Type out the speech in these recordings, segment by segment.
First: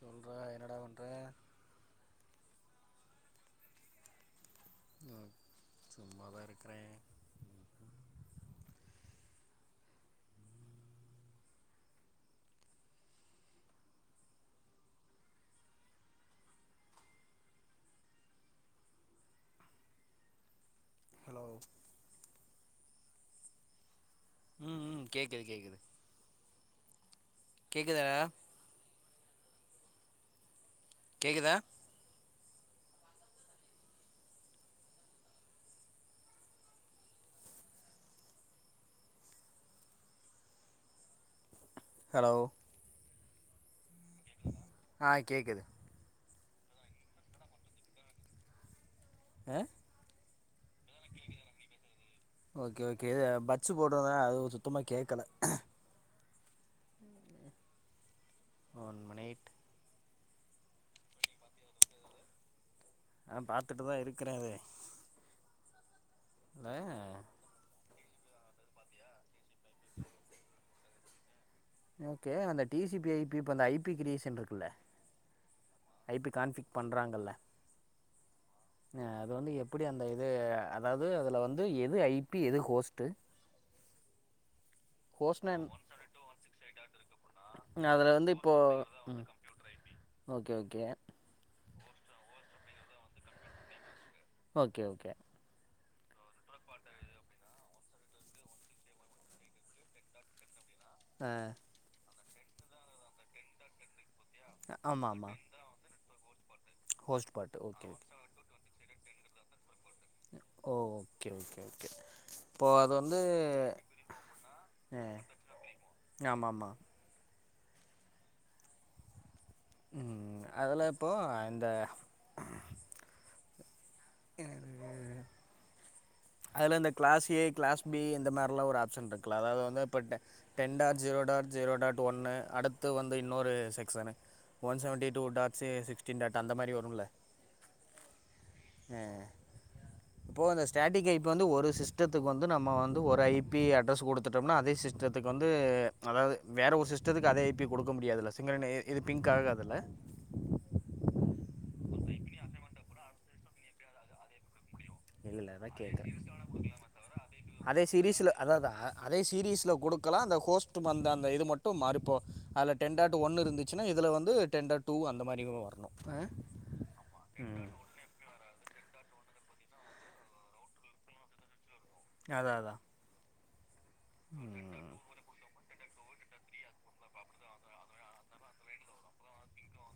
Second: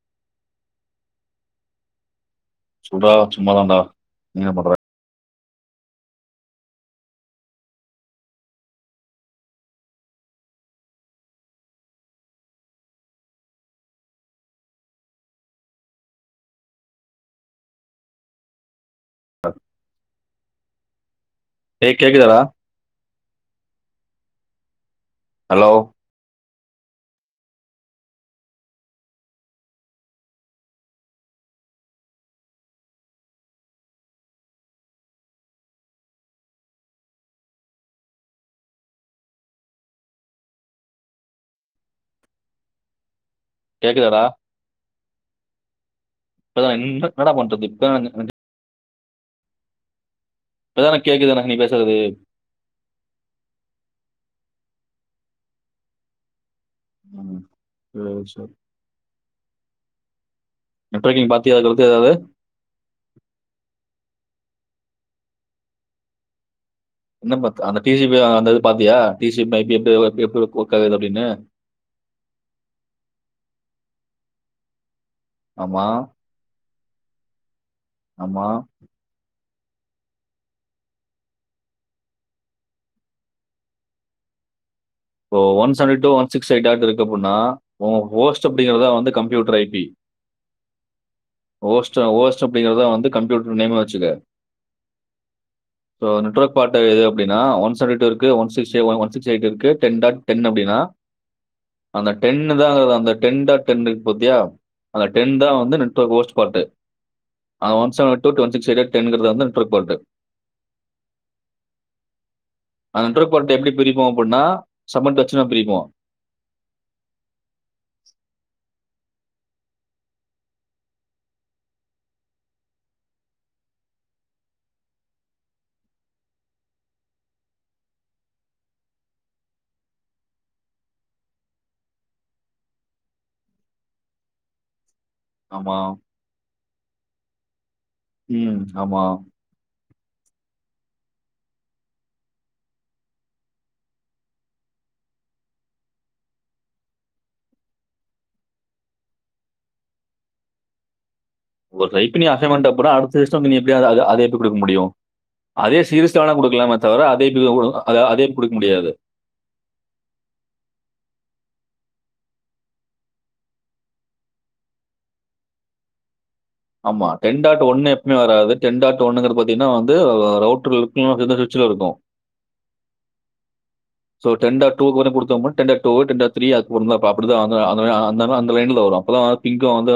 சொல்றா என்னடா பண்ற சொல்றா சும்மா தான்டா நீ என்ன பண்ற சும்மா தா இருக்கறா ஹலோ டேய் கேட்குதடா ம் ம் கேக்குது ஹலோ கேக்குது கேக்குதாடா கேக்குதா ஹலோ கேக்குதடா ஆ கேக்குது இப்பதா என்ன என்னடா பண்றது இப்ப [inaudible] ஆ இப்பத்தானா கேக்குதுனா நீ பேசுறது ஓகே ஓகே இது பட்ஸ் போட்ருந்தா அது சுத்தமா கேக்கல ம் [unintelligible] ஒன் மினிட் நெட்வொர்க்கிங் பாத்தியா அதுக்கடுத்து ஏதாவது நா பாத்துட்டுதா இருக்குறே அதே [unintelligible] என்ன பாத்த அந்த டி சி பி அந்த இது பாத்தியா T C P I P எஃப் பு எப்டி வோர்க் ஆது அப்டின்னு ஓகே அந்த T C P I P இப்ப அந்த ஐ பி கிரியேஷன்ருக்குல்ல ஆமா ஐ பி கான்பிக் பண்றாங்கல்ல ஆமா அது வந்து எப் எப்டி அந்த இது அதாது அதுல வந்து எது ஐபி எது ஹோஸ்ட்டு இப்போ ஹோஸ்ட்னா one seventy two one six eight dot இருக்கு அப்புன்னா ஒ அதுல வந்து ஹோஸ்ட்டு இப்போ அப்டிங்குறது தா வந்து ம் computer I P okay okay ஓஸ்டா ஓஸ்ட் அப்டிங்கிறதா வந்து கம்ப்யூட்டர் நேம்மா வச்சுக்க ஓகே ஓகே இப்போ நெட்வர்க் பார்ட் அப்டின்னா ஒன் சவன்டி டூ இருக்கு one sixty one sixty eight இருக்கு டென் டாட் டென் அப்டின்னா அ டென்னு தா அந்த டென்டா டென்டுக் பொத்யா அந்த ஆமாம் டென் ஆமாம் தா வந்து network host part host part ஆ okay one okay seven two ட்டுவன் சிக்ஸ் [unintelligible] டென்கிறதார்ந்தா நெட்வொர்க் பார்ட்டு ஓ ஓகே ஓகே ஓகே இப்போ அத வந்து ஆ சமண்ட்டச்சினா பிரிப்போ ஆமாம் ஆமாம் ம் அதுல இப்போ ஆ அந்த [unintelligible] அதுல இந்த கிளாஸ் ஏ கிளாஸ் பி இந்த மாரில ஒரு ஆப்ஷன் இருக்குல்ல அதாவது வந்து இப்போ டெ ten dot zero zero dot ஒன்னு அடுத்து வந்து இன்னொரு section one seventy two dots sixteen dot அந்த மாரி வ ருமுல்ல உம் ஆமா இப்போ அந்த ஸ்டாட்டிக்கை இப்ப வந்து ஒரு சிஸ்டத்துக்கு வந்து நம்ம வந்து ஒரு ஐபி அட்ரஸ் கொடுத்துட்டோம்னா அதே சிஸ்டத்துக்கு வந்து அதாவது வேற ஒரு சிஸ்டத்துக்கு அதே ஐபி கொடுக்க முடியாதுல சிங்க இது பிங்க் ஆகதுல ஒரு ஐபி நீ அசைன் பண்டபற அடுத்த சிஸ்டம் நீ எப்டி அத அத எப்டி கொடுக்க முடியு இல்லால அதா கேக்கற அதே பி அதே அத சீரிஸ்ல அத குடுக்க முடியாது. அத சீீரிஸ்ல கொடுக்கலா அந்த ஹோஸ்ட் அந்த அந்த இது மட்டு ட்டு மாறிப்போ அதுல டென்டாட் ஒன் இருந்துச்சுன்னா இதுல வந்து டென்டாட் டூ அந்த மாரியு வரணு ஆமா டென்டாட் ஒன்னு எப்பமே வராது டென்டாட் ஓன்னுங்றது பாத்தீன்னா வந்து ரவுட்டர் ல இருக்கு இல்லன்னா சுவிட்ச்ல இருக்கு அதா அதா சோ டென் டாட் டூ கொடுத்தோம்னா டென்டாட் டூ டென்டாட்திரீ அதுக்கப்புறோ அந்த அப்படிதா வந்து அ அந்த அந்த லைன்ல வரு அப்பதா பிங்கம் வந்து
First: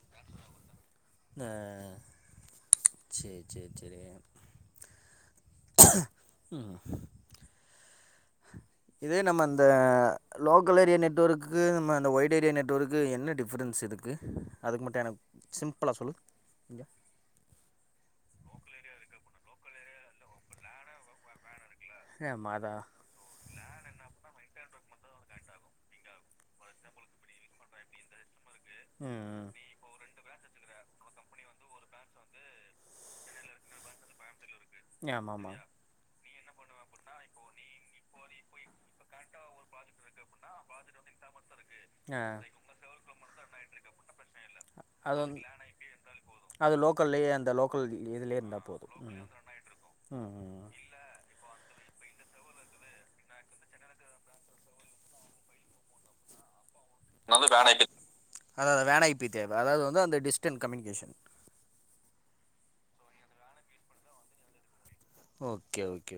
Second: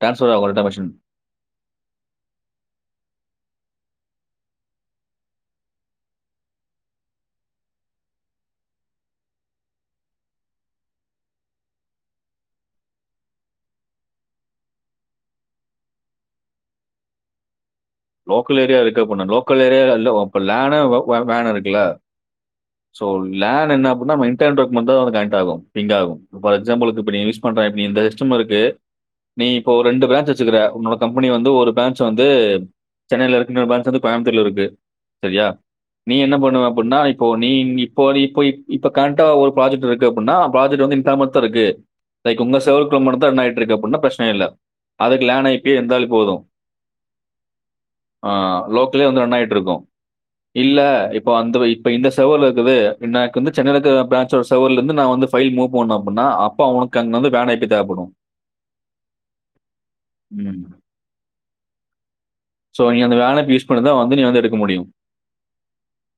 ட்ரான்ஸ்ஃபர் ஆகும் டேட்டா மெஷின். ஆஹ் சேரி சேரி சேரி உம் இதே நம்ம இந்த லோக்கல் ஏரியா நெட்வொர்க்கு நம்ம அந்த ஒய்ட் ஏரியா நெட்வர்க்கு என்ன டிஃப்ரென்ஸ் இருக்கு அதுக்கு மட்டு எனக்கு சிம்பிளா சொல்லு லோக்கல் ஏரியா இருக்க பொண்ணு லோக்கல் ஏரியா இல்ல இப்ப லேனு வெ வேனு இருக் கில்ல ஆமா அதா சோ லேன் ன்ன என்ன அப்டினா நம்ம எண்டு டேர்ம் டாக்குமெண்ட்தா அதோட கணக்ட் ஆகு பிங்காகு ஃபார் எக்ஸாம்பில்க்கு இப்ப நீ யூஸ் பண்றன் இப்ப இந்த ஸ்டம்ருக் கு நீ ம் இப்போ ரெண்டு பிரான்ச் வெச்சுக்கிற உன்னோட கம்பெனி வந்து ஒரு பிரான்ச் சு வந்து சென்னையில இருக்குன்ற பிரான்ச் வந்து கோயம்புத்தூர்ல இருக்கு ம் ஆமா சரியா ஆமா நீ எது நா அப்டின்னா இப்போ நீ இப்போ இப் இப்ப கனக்டா ஒரு ப்ராஜெக்ட் இருக்கு அப்டினா ப்ராஜெக்ட் வந்து இன்தாமத்தா இருக்கு ஆ லைக் உங்க சர்வர்குள்ள மட்டுந்தான் ரன் ஆயிட்டு இருக்கு அப்டினா பிரச்சன இல்ல அது அதுக்கு வந் லேன் ஐ பி இருந்தாலே போது அது லோக்கல்லேயே அந்த லோக்கல் இதுலயே இருந்தா ஆஹ் போது லோக்கல்லயே ம் வந்து ரண்ணாயிட்டு இருக்கு ம் ம் இல்ல இப்ப அந்த இப்ப இந்த சர்வர்ல இருக்குது எனக்கு வந்து சென்னைல இருக்கிற பிரான்சோட சர்வர்ல இருந்து நா வந்து பைல் மூவ் பண்ணனு அப்டினா அப்பா உனக்கு அதது வேன் ஐ பி அதாதா வேன் ஐ பி தேவ அதாவது வந்து டிஸ்டண் கம்யூனிகேஷன் சோ நீ அந்த வேன் ஐ பி யூஸ் பண்ணிதா வந்து நீ வந்து எடுக்க முடியு ஓகே ஓகே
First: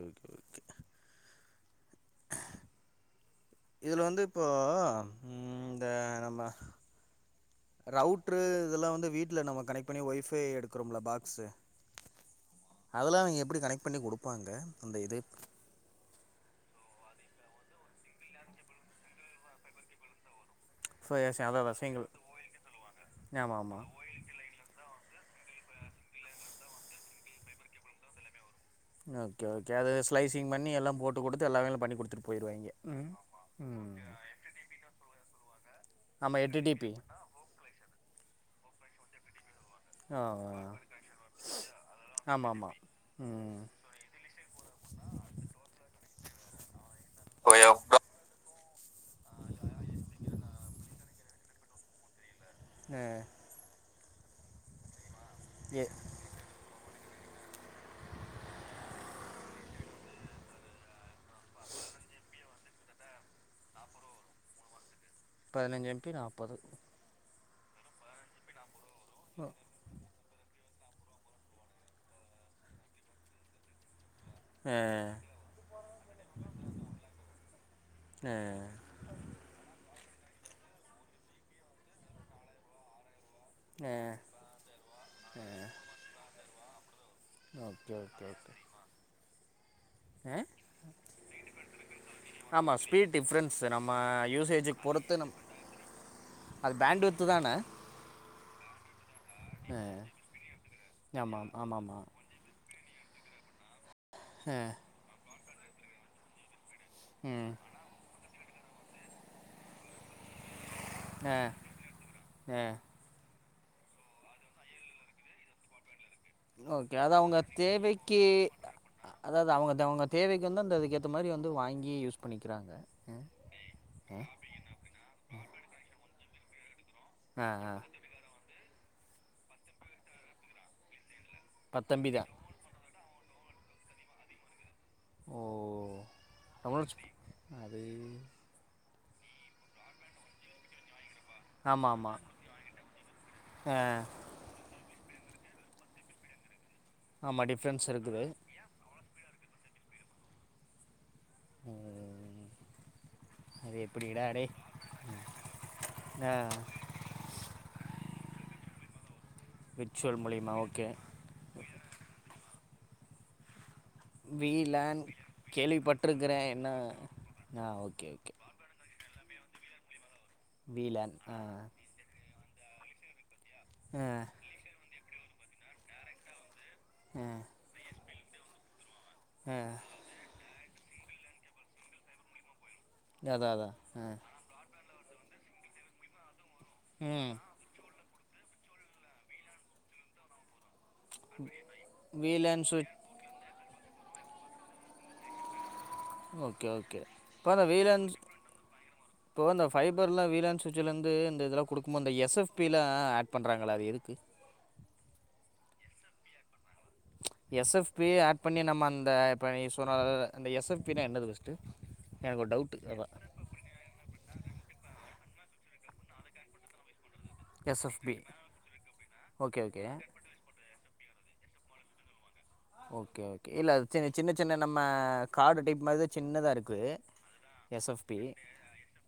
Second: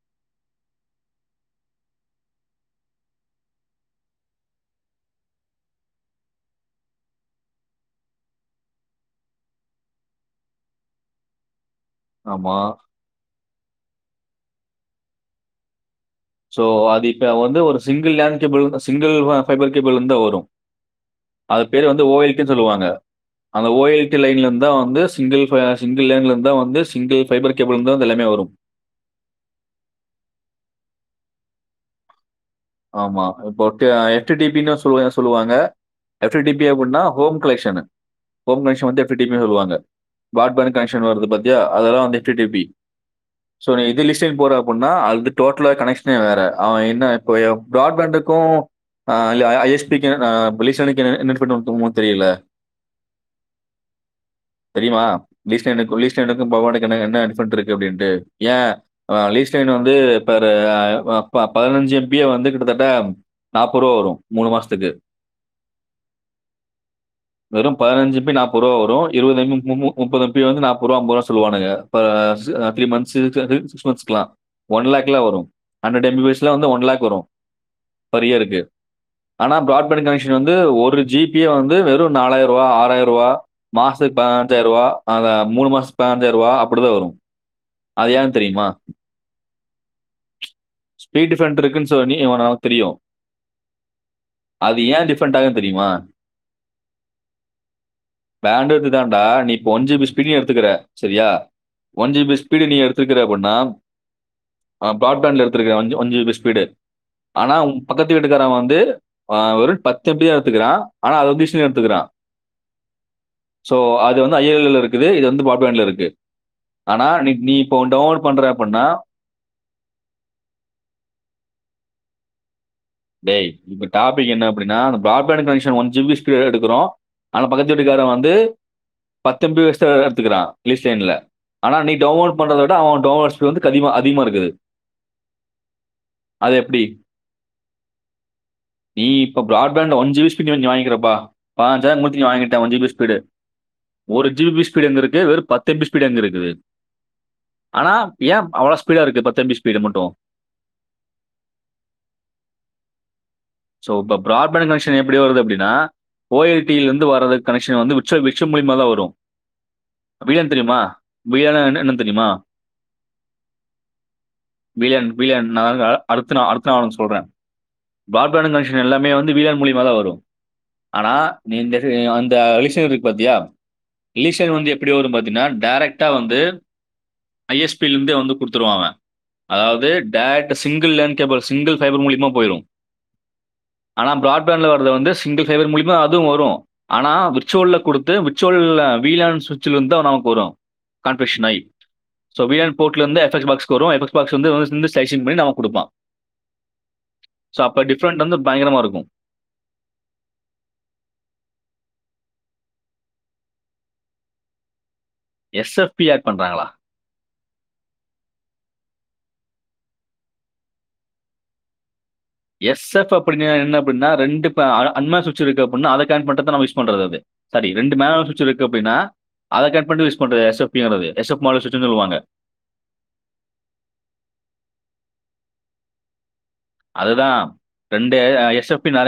இதுல வந்து இப்போ உம் இந்த நம்ம ரவுட்ரு இதெல்லா வந்து வீட்ல நம்ம கனெக்ட் பண்ணி ஒய்ஃபை எடுக்கிறோம்ல பாக்ஸு ஆமா அதெல்லா அவிங்க எப்படி கனெக்ட் பண்ணி குடுப்பாங்க அந்த இது சோ அது இப்ப வந்து ஒரு single land cable single fiber கேபிள்ல இருந்துதா வரு ஸோ அது அதான் பேர் வந்து விஷயங்கள் ஓ எல் கே சொல்லுவாங்க ஆமாம் அந்த ஓ ஆமாம் எல் கே லைன்ல இந்துதா வந்து சிங்கிள் சிங்கிள் லேன்ல இருந்தான் வந்து சிங்கிள் பபைபர் கேபிள் இருந்து வந்து எல்லாமே வரும் ஓகே ஓகே அது ஸ்லைசிங் பண்ணி எல்லாம் போட்டு கொடுத்து எல்லாமலாம் பண்ணி கொடுத்துருக்கேன் ஆமா இப்ப எப்டு டடிபனு சொல்லுவாங்க எஃப் ஆமாம் எட்டு டிபி அப்படின்னா ஹோம் கலெக்ஷன் ஹோம் கனெக்ஷன் வந்து [unintelligible] சொல்லுவாங்க பர்டு ஆ பாண்ட் கானேக்சன் வருது பாத்தியா அதெல்லா வருது பாத்தியா ஆமாம் ஜிட்டிபி ஆமாம் ம் சொ [unintelligible] சொ டோடல் கானேக்சனே வேற பார்ட் பண்டுக்கும் ஆஹ் ஐஸ்பி என்ன ப்ளீஷனுக்கும் டிஃபரெண்ட் தெரியல ஆஹ் தெரியுமா ஏ லீஸ்ட்டெனுக்கு லிஸ்ட்டெனுக்கு [unintelligible] அனுப்ப இருக்கு அப்படின்ட்டு ஏ லீஸ்டைன் வந்து பதின்சு எம் பி பி ஏ வந்து கிட்டத்தட்ட நாற்பது ரூபா வரு மூணு மாஸ்த்துக்கு பதினஞ்சு எம்பி நாற்பது வெறும் பதினஞ்சு ஜி பி நாற்பது ரூபா வரு இப்ப இருபது ம் பி முப்பது ம் பி வந்து நாற்பது ரூபா முப்பது அம்பதுருவ சொல்லுவானுங்க த்ரீ மந்த்ஸ் சிக்ஸ் மந்த்ஸ்கலாம் ஆ ஒன் லக்ல வரும் ஹண்ட்ரட் எம் பி பிஸ் ல வந்து ஒன் லக் வரும் ஆ பரியரி இருக்கு ஆனா பராட்பேண்ட் கனெக்ஷன் வந்து ஒரு ஜி பியே வந்து வெறும் நாலாயர் ரூபா ஆறாயிர ரூபா மாசத்துக்கு பதினஞ்சாயிரம் ரூபா அந்த மூணு மாசத்து பதினஞ்சாயிரம் ரூபா அ அப்படி தான் வரும் அது ஏன் தெரியுமா ஆஹ ஸ்பீட்டி டிப்ன்இருக்கு எவனாவது தெரியும் ஸ்பீட் டிஃப்ரென்ஸ் நம்ம அது யூசேஜுக்கு ஏன் பொறுத்து நம் டிப்ன்டாகு தெரியுமா அது பேண்ட்வித்து தானே வேண்ட [unintelligible] நீ இப்ப ஆ ஒன் ஜி பி ஸ்பீடு எடுத்துக்கிற சரியா ஆமாம் ஆமாம் ஆமாம் ஒன் ஜி ஸ்பீடு நீ எடுத் இருக்கிற அப்படின்னா ஆ ஆஹ் பாட் பேண்ட த்திருக்க [unintelligible] ஓன் ஜி பி ஸ்பீடு ம் ஆனா உ பக்கத்து விட் இருக்கறன் வந்து ஒரு பத்து பேர் எடுத்துக்கிறான் ஆஹ் ஆ [unintelligible] எடுத்துக்கறான் ஆ சோ அது வந்து ஐ எல் எல இருக்குது இது வந்து பாட்பேண்ட்ல இருக்கு ஓகே ஆனா அத நீ அவுங்க நீ இப்போ தேவைக்கி டவுன்லோட் பண்ற அப்படின்னா அதா அதா அவுங்க அவுங்க தேவைக்கு வந்து அந்த அதுக்கேற்ற மாதிரி வந்து வாங்கி யூஸ் பண்ணிக்கிறாங்க டய்ப்ப அ டாபிக் என்ன அப்படினா பாட்பேண்ட் கனெஷன் ஒன் ஜிபி கிளியரா எடுக்குறோ ஆனா அ ஆ பக்கத்து ஆ வீட்டுக்காரன் வந்து பத்து எம் பி வெச்சுதா எடுத்துக்குறான் லீஸ்ட் லைன்ல ஆனா நீ பத்தம்பி தா டவுன்லோட் பண்றத விட அவன் டவுன்லோட்ஸ்க்கு வந்து அதிகமா அதிகமா இருக்குது ஓ அது எப்டி டேய் நீ இப்ப ப்ராட்பேண்ட் ஒன் ஜி எஸ் பீ பின் நீ வாங்கிக்கிறப்பா ஆமா வாங்கிட்ட மூணு ஆமா பின் வாங்கிட்ட one G B S speed ஆ ஒரு ஜி பி ஏஸ் ஸ்பீடு எங்க இருக்கு வெறு பத்து எம் பி ஸ்பீடு எங்க இருக்குது ஆமா டிஃப்ரென்ஸ் ஆனா இருக்குது ஏன் அவ்ளோ ஸ்பீடா இருக்கு பத் தம்பி ஸ்பீட மட்டு ம் அது சோ இப்ப எப்படிடா டேய் ப்ராட்பேண்ட் இன்வென்க்ஷன் எப்டி வருது அப்டின்னா ஆ ஓ எல் டி ல இருந்து வரத கனெக்க்ஷன் வந்து விர்ச்சுவல் விர்ச்சு மூலிமாதா வ ரு விர்ச்சுவல் வி மூலியமா லேன் தெரியுமா ஓகே வி லேன்னா என்னன்னு தெரியுமா வி லேன் வீலன் கேள்வி பட்டுருக்குறே என்ன சொல்ற ஆ okay broad okay band connection எல்லாமே வந்து வி லேன் மூலிமாதா வரு வீ ஆனா லேன் ஆ நீ இந்த செரி வந் த அலிஷன் இருக்கு பாத்தியா ஆ லீஷன் வந்து எப்டி வரு பாத் தினா டேரெக்ட்டா வந்து ஆ ஐ எஸ் பிலிருந்துதே வந்து குடுத்துருவாங்க ஆ அதாவது டே single lane cable single fiber மூலிமா போயிரு அதான் அதான் ஆ ஆனா ப்ராட்பேண்ட்ல வரது ‌வந்து சிங்கில் ஃபைபர் மூலியமா அதுவும் வரும் ஆனா ம் விர்ச்சுவல்ல கொடு த்து உச்சோல் வீலாசுச்சல இருந்து தா நமக்கு வரும் கான்பிஷ் ஆய் சோ வீலன் வீஎன் சுவிட்ச் ஃபோ்டல வந்து எப்ஃஎக்ஸ் பாக்ஸ் வரு எப்ஃஎக்ஸ் பாக்ஸ் வந்து ஃபுல்லா சிசிங் பண்ணி நமக்கு குடுப்பா ஓகே ஓகே இப்போ அந்த வீலன்ஸ் டிஃபரெண்ட் வந்து பயங்கரமா இருக்கும். இப்போ அந்த ஃபைபர்லாம் வீலன்ஸ் ஸ்விட்சலேருந்து இந்த இதெல்லாம் குடுக்குமாோ அந்த எஸ்எஃப் ப்பிலா ஆட் பண்றாங்கள அது எதுக்கு எஸ்-எப்-பி ஹாக் பண்றாங்களா எஸ்-எப்-பி ஆட் பண்ணி நம்ம அந்த ஈஸ்வரா எஸ்-எப்-பி நா என்னது பஸ்ட்டு எஸ்-எஃப் அப்டினா என்ன அப்படின்னா ரெண்டு அன்ம இருக்க அப்டினா அத கரெக்ட் பண்றதா நாம யூஸ் பண்றது அது சரி ரெண்டு எஸ்எஃப்பி மேனவல் சுட்ச் இருக்கு அப்படின்ன ஓகே அத ஓகே கட் பண்ணிட்டு யூஸ் பண்றது எஸ்-எப் - ங்கிறது எஸ்- எப் -மாடல் சுவிட்சு சொல்லுவாங்க ஓகே ஓகே இல்ல ச சின்ன சின்ன நம்ம கார்டு டைப் மாதிரிதான் சின்னதா இருக்கு அதுதான் ரெண்டு எஸ் -எப் - -பி ந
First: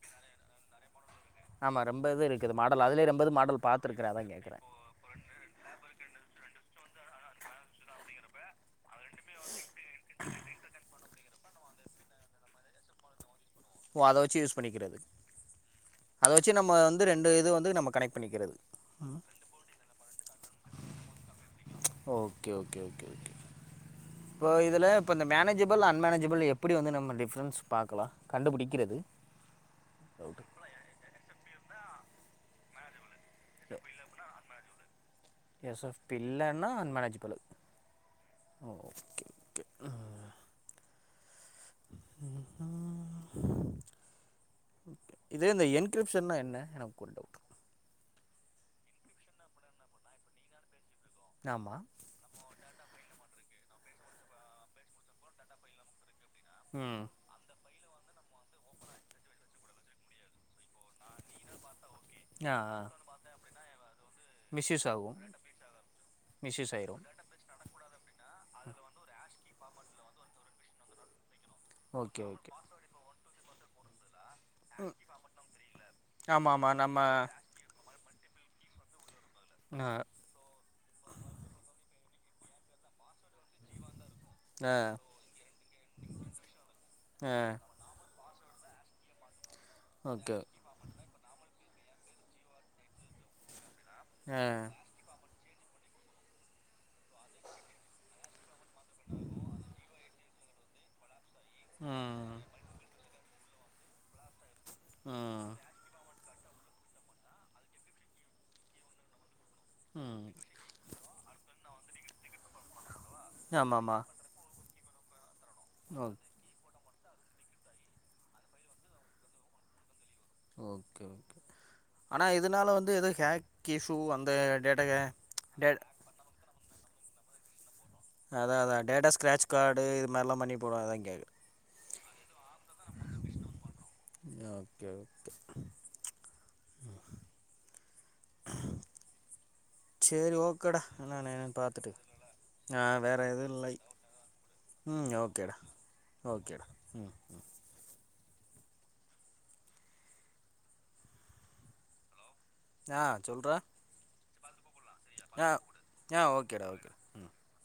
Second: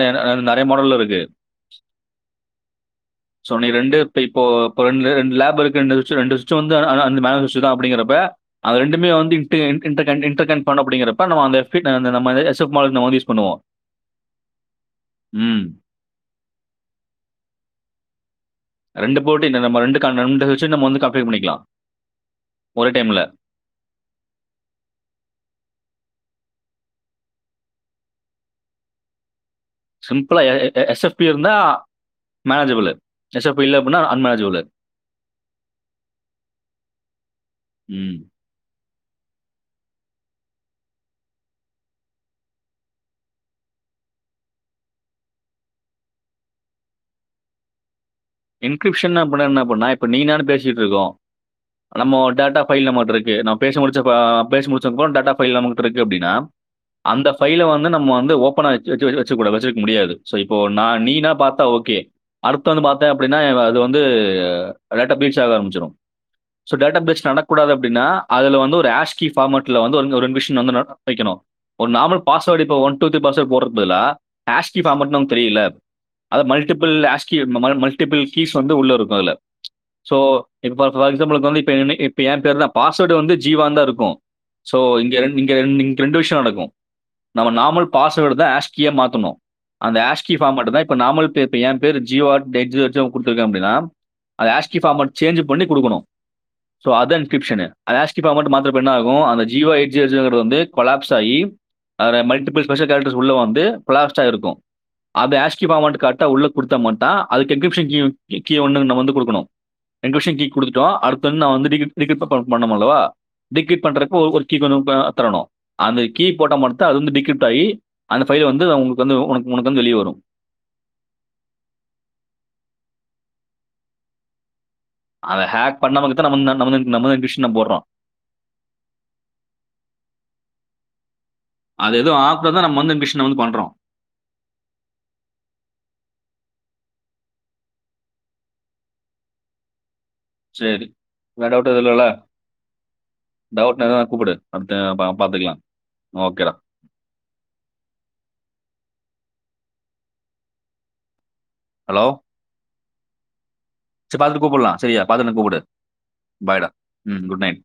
நிறைய மாடல் இருக்கு ஆமாம் ரொம்ப இது இருக்குது மாடல் அதிலே ரொம்ப இது சோ மாடல் நீ ரெண்டு பார்த்துருக்குறேன் அதான் இப்போ கேட்குறேன் ரெண்டு லேப் இருக்குஇன்றத விஷயம் அப்டினா தான் அப்படிங்கிறப்ப அது ரெண்டு - மே வந்து இண்ட் இடன்கண்ட் பண்ண அப்படிங்கற பண்ணுவா அது எப்டினா நாம அந்த இது யூஸ் பண்ணுவோம் ஓ அத வச்சு யூஸ் பண்ணிக்கிறது ம். அதை வச்சு நம்ம வந்து ரெண்டு இது வந்து நம்ம கனெக்ட் பண்ணிக்கிறது ரெண்டு போட்டி நம்ம ரெண்டு வ கம்ப்யர் பண்ணிக்கலாம் ஓகே ஒரே ஓகேக டைம்ல. இப்ப இதுல இப்ப இந்த மேனேஜபள் அன்மனேஜ - ல் எப்படி வந்து நம்ம டிஃபரன்ஸ் பார்க்கலாம் கண்டுபிடிக்கிறது சிம்பிளா ஓகே எஸ்-எப்-பி இருந்தா மேனஜிபிள்லு ஹ எ பிள்ளன்னா அன்மனேஜ்பிள் ம். ஓ இதே இந்த என்கிரிப்ஷன்னா என்ன எனக்கு ஒரு டவுட் இன்கிரிப்ஷன் பண்ண என்ன பண்ணா இப்ப நீயு நானு பேசிட்டு இருக்கோம் ஆமாம் நம்மோ டேட்டா ஃபைல் நம்மட்ட இருக்கு நான் பேசி முடிச்ச அஹ் பேசி முடிச்ச அப்ரோ டேட்டா ஃபைல் நம்மட்ட இருக்கு அப்படி - னா ம் அந்த பைல வந் நம்ம வந்து ஓப்பனா வச்சுட வச்சுருக்க முடியாது சோ இப்ப ந நீனா பார்த்தா ஓகே ஆ அடுத்தவங்க வந்து பார்த்தா அப்டினா அது வந்து மிஸ்யூஸ் டேட்டா ஆகும் பேஸ் ஆரபிச்சிரும் மிஸ்யூஸ் சோ டேட்டா ஆயிரும் பேஸ் பண்ண கூடாது அப்டினா அதுல வந்து ஒரு ஆஷ் கீ பார்மட்ல வந்து ரெண்டு விஷயம் வந்து வைக்கணும் ஒரு நார்மல் ஓகே ஓகே பாஸ்வேர்டு இப்ப ஒன் டு தீரீ பாஸ்வர்ட் போறது பதிலா ஆஸ்கி பார்மேட்னா உங்ளுக்கு தெரியும்லே அத ஆமாம் ஆமாம் மல்டிபிள் நம்ம ஆஸ்கி இந்த மாதிரி டிபிள் கீஸ் வந்து உள்ள இருக்கும் அதுல ஆ சோ இப்பபார் எக்ஸாம்பிள்க்கு வந்து இப்ப எ பேருதான் பாஸ்வேர்டு வந்து ஜீவா தா இருக்கும் ஆ சோ இங்க இங்க இங்க ரெண்டு விஷயம் நடக்கும் ஆ நம்ம நாமல் பாஸ வோட தா ஆஸ்கீயா மாத்தணும் அந்த ஆஷஸ்கி ஓகே ஃபார் மட்டு தான் இப்ப நாமல் இப்ப என் பேர் ஜியோஆட் டெட்ஜியோட் க்கு கொத்துருக்க அப்டின்னா ஆ அது ஆஷ்கிஃபார்மட் சேஞ் பண்ணி குடுக்கணும் ஷோ அதா டிஸ்கிரிப்ஷனு அத ஆஸ்கீ பார்மட் மாத்தரப்ப என்ன ஆகும் அந்த ஜியோஎட்ஜியோஜியோங்கரது வந்து கொலப்ஸ் ஸாப் ஆகி அதல ம் மல்டிபல் ஸ்பெஷல் கேரக்டர்ஸ் உள்ள வந்து கொளாஸ்ட் ஆயி இருக்கும் அது ம் ஆஸ்கிபார்மட்க்கு அட்த் குடுத்தா உள்ள குடுத்தாமட்டான் அதுக் டிஸ்கிரிப்ஷன் கீ கீ கீ ஒன்னு நம்ம வந்து குடுக்கணு ம் ரங்விஷ்யன் கீ குடுத்துட்டோம் அடுத்து வந்து நா வந்து டீ [unintelligible] பண்ணோம் அல்லவா டிகிப்ட் ஆமாமா பண்றக்கு ஒரு கீ வேணு ஆ தரணு அந்த ஓக் கீ போட்டா மட் தா அது வந்து டிகிப்ட் ஆயி அந்த ஃபைல் வந்து உங்களுக்கு வந்து உனக்கு வந்து வெளிய வரும் ஓகே ஓகே ஆனா இதுனால வந்து ஏதா ஹேக் இஸ்ஸு அந்த டேட் அத ஹேக் பண்ணாம இக்கதான் நம் நம்ம வந் நம்ம தா கிஷ்ன போடுறோ அதான் அதான் டேட்டா ஸ்கிராட்ச் கார்டு இது மாரிலா பண்ணி போடுவ அதான் கேக்குற அது எதோ ஆப் தான் நம்ம வந்து மிஷன வந்து பண்றோம் ஓகே ஓகே சேரி ஓகேடா சரி. நானு வேற என்னன்னு டவுட் எதுவும் பாத்துட்டு இல்லல்ல? ஆ வேற எதும் இல்லை டவுட்னா எதுனா கூப்பிடு. அடுத்து பா ம் ஓகேடா பார்த்துக்கலாம். ஓகேடா ம் ஹலோ ஆ சொல்றா சரி பாத்துட்டு கூப்புல்லாம் செரியா பாத்துட்டு என்னன்னு ஆ கூப்புடு ஆ ஓகேடா பாய்டா ஓகே ம் குட் நைட்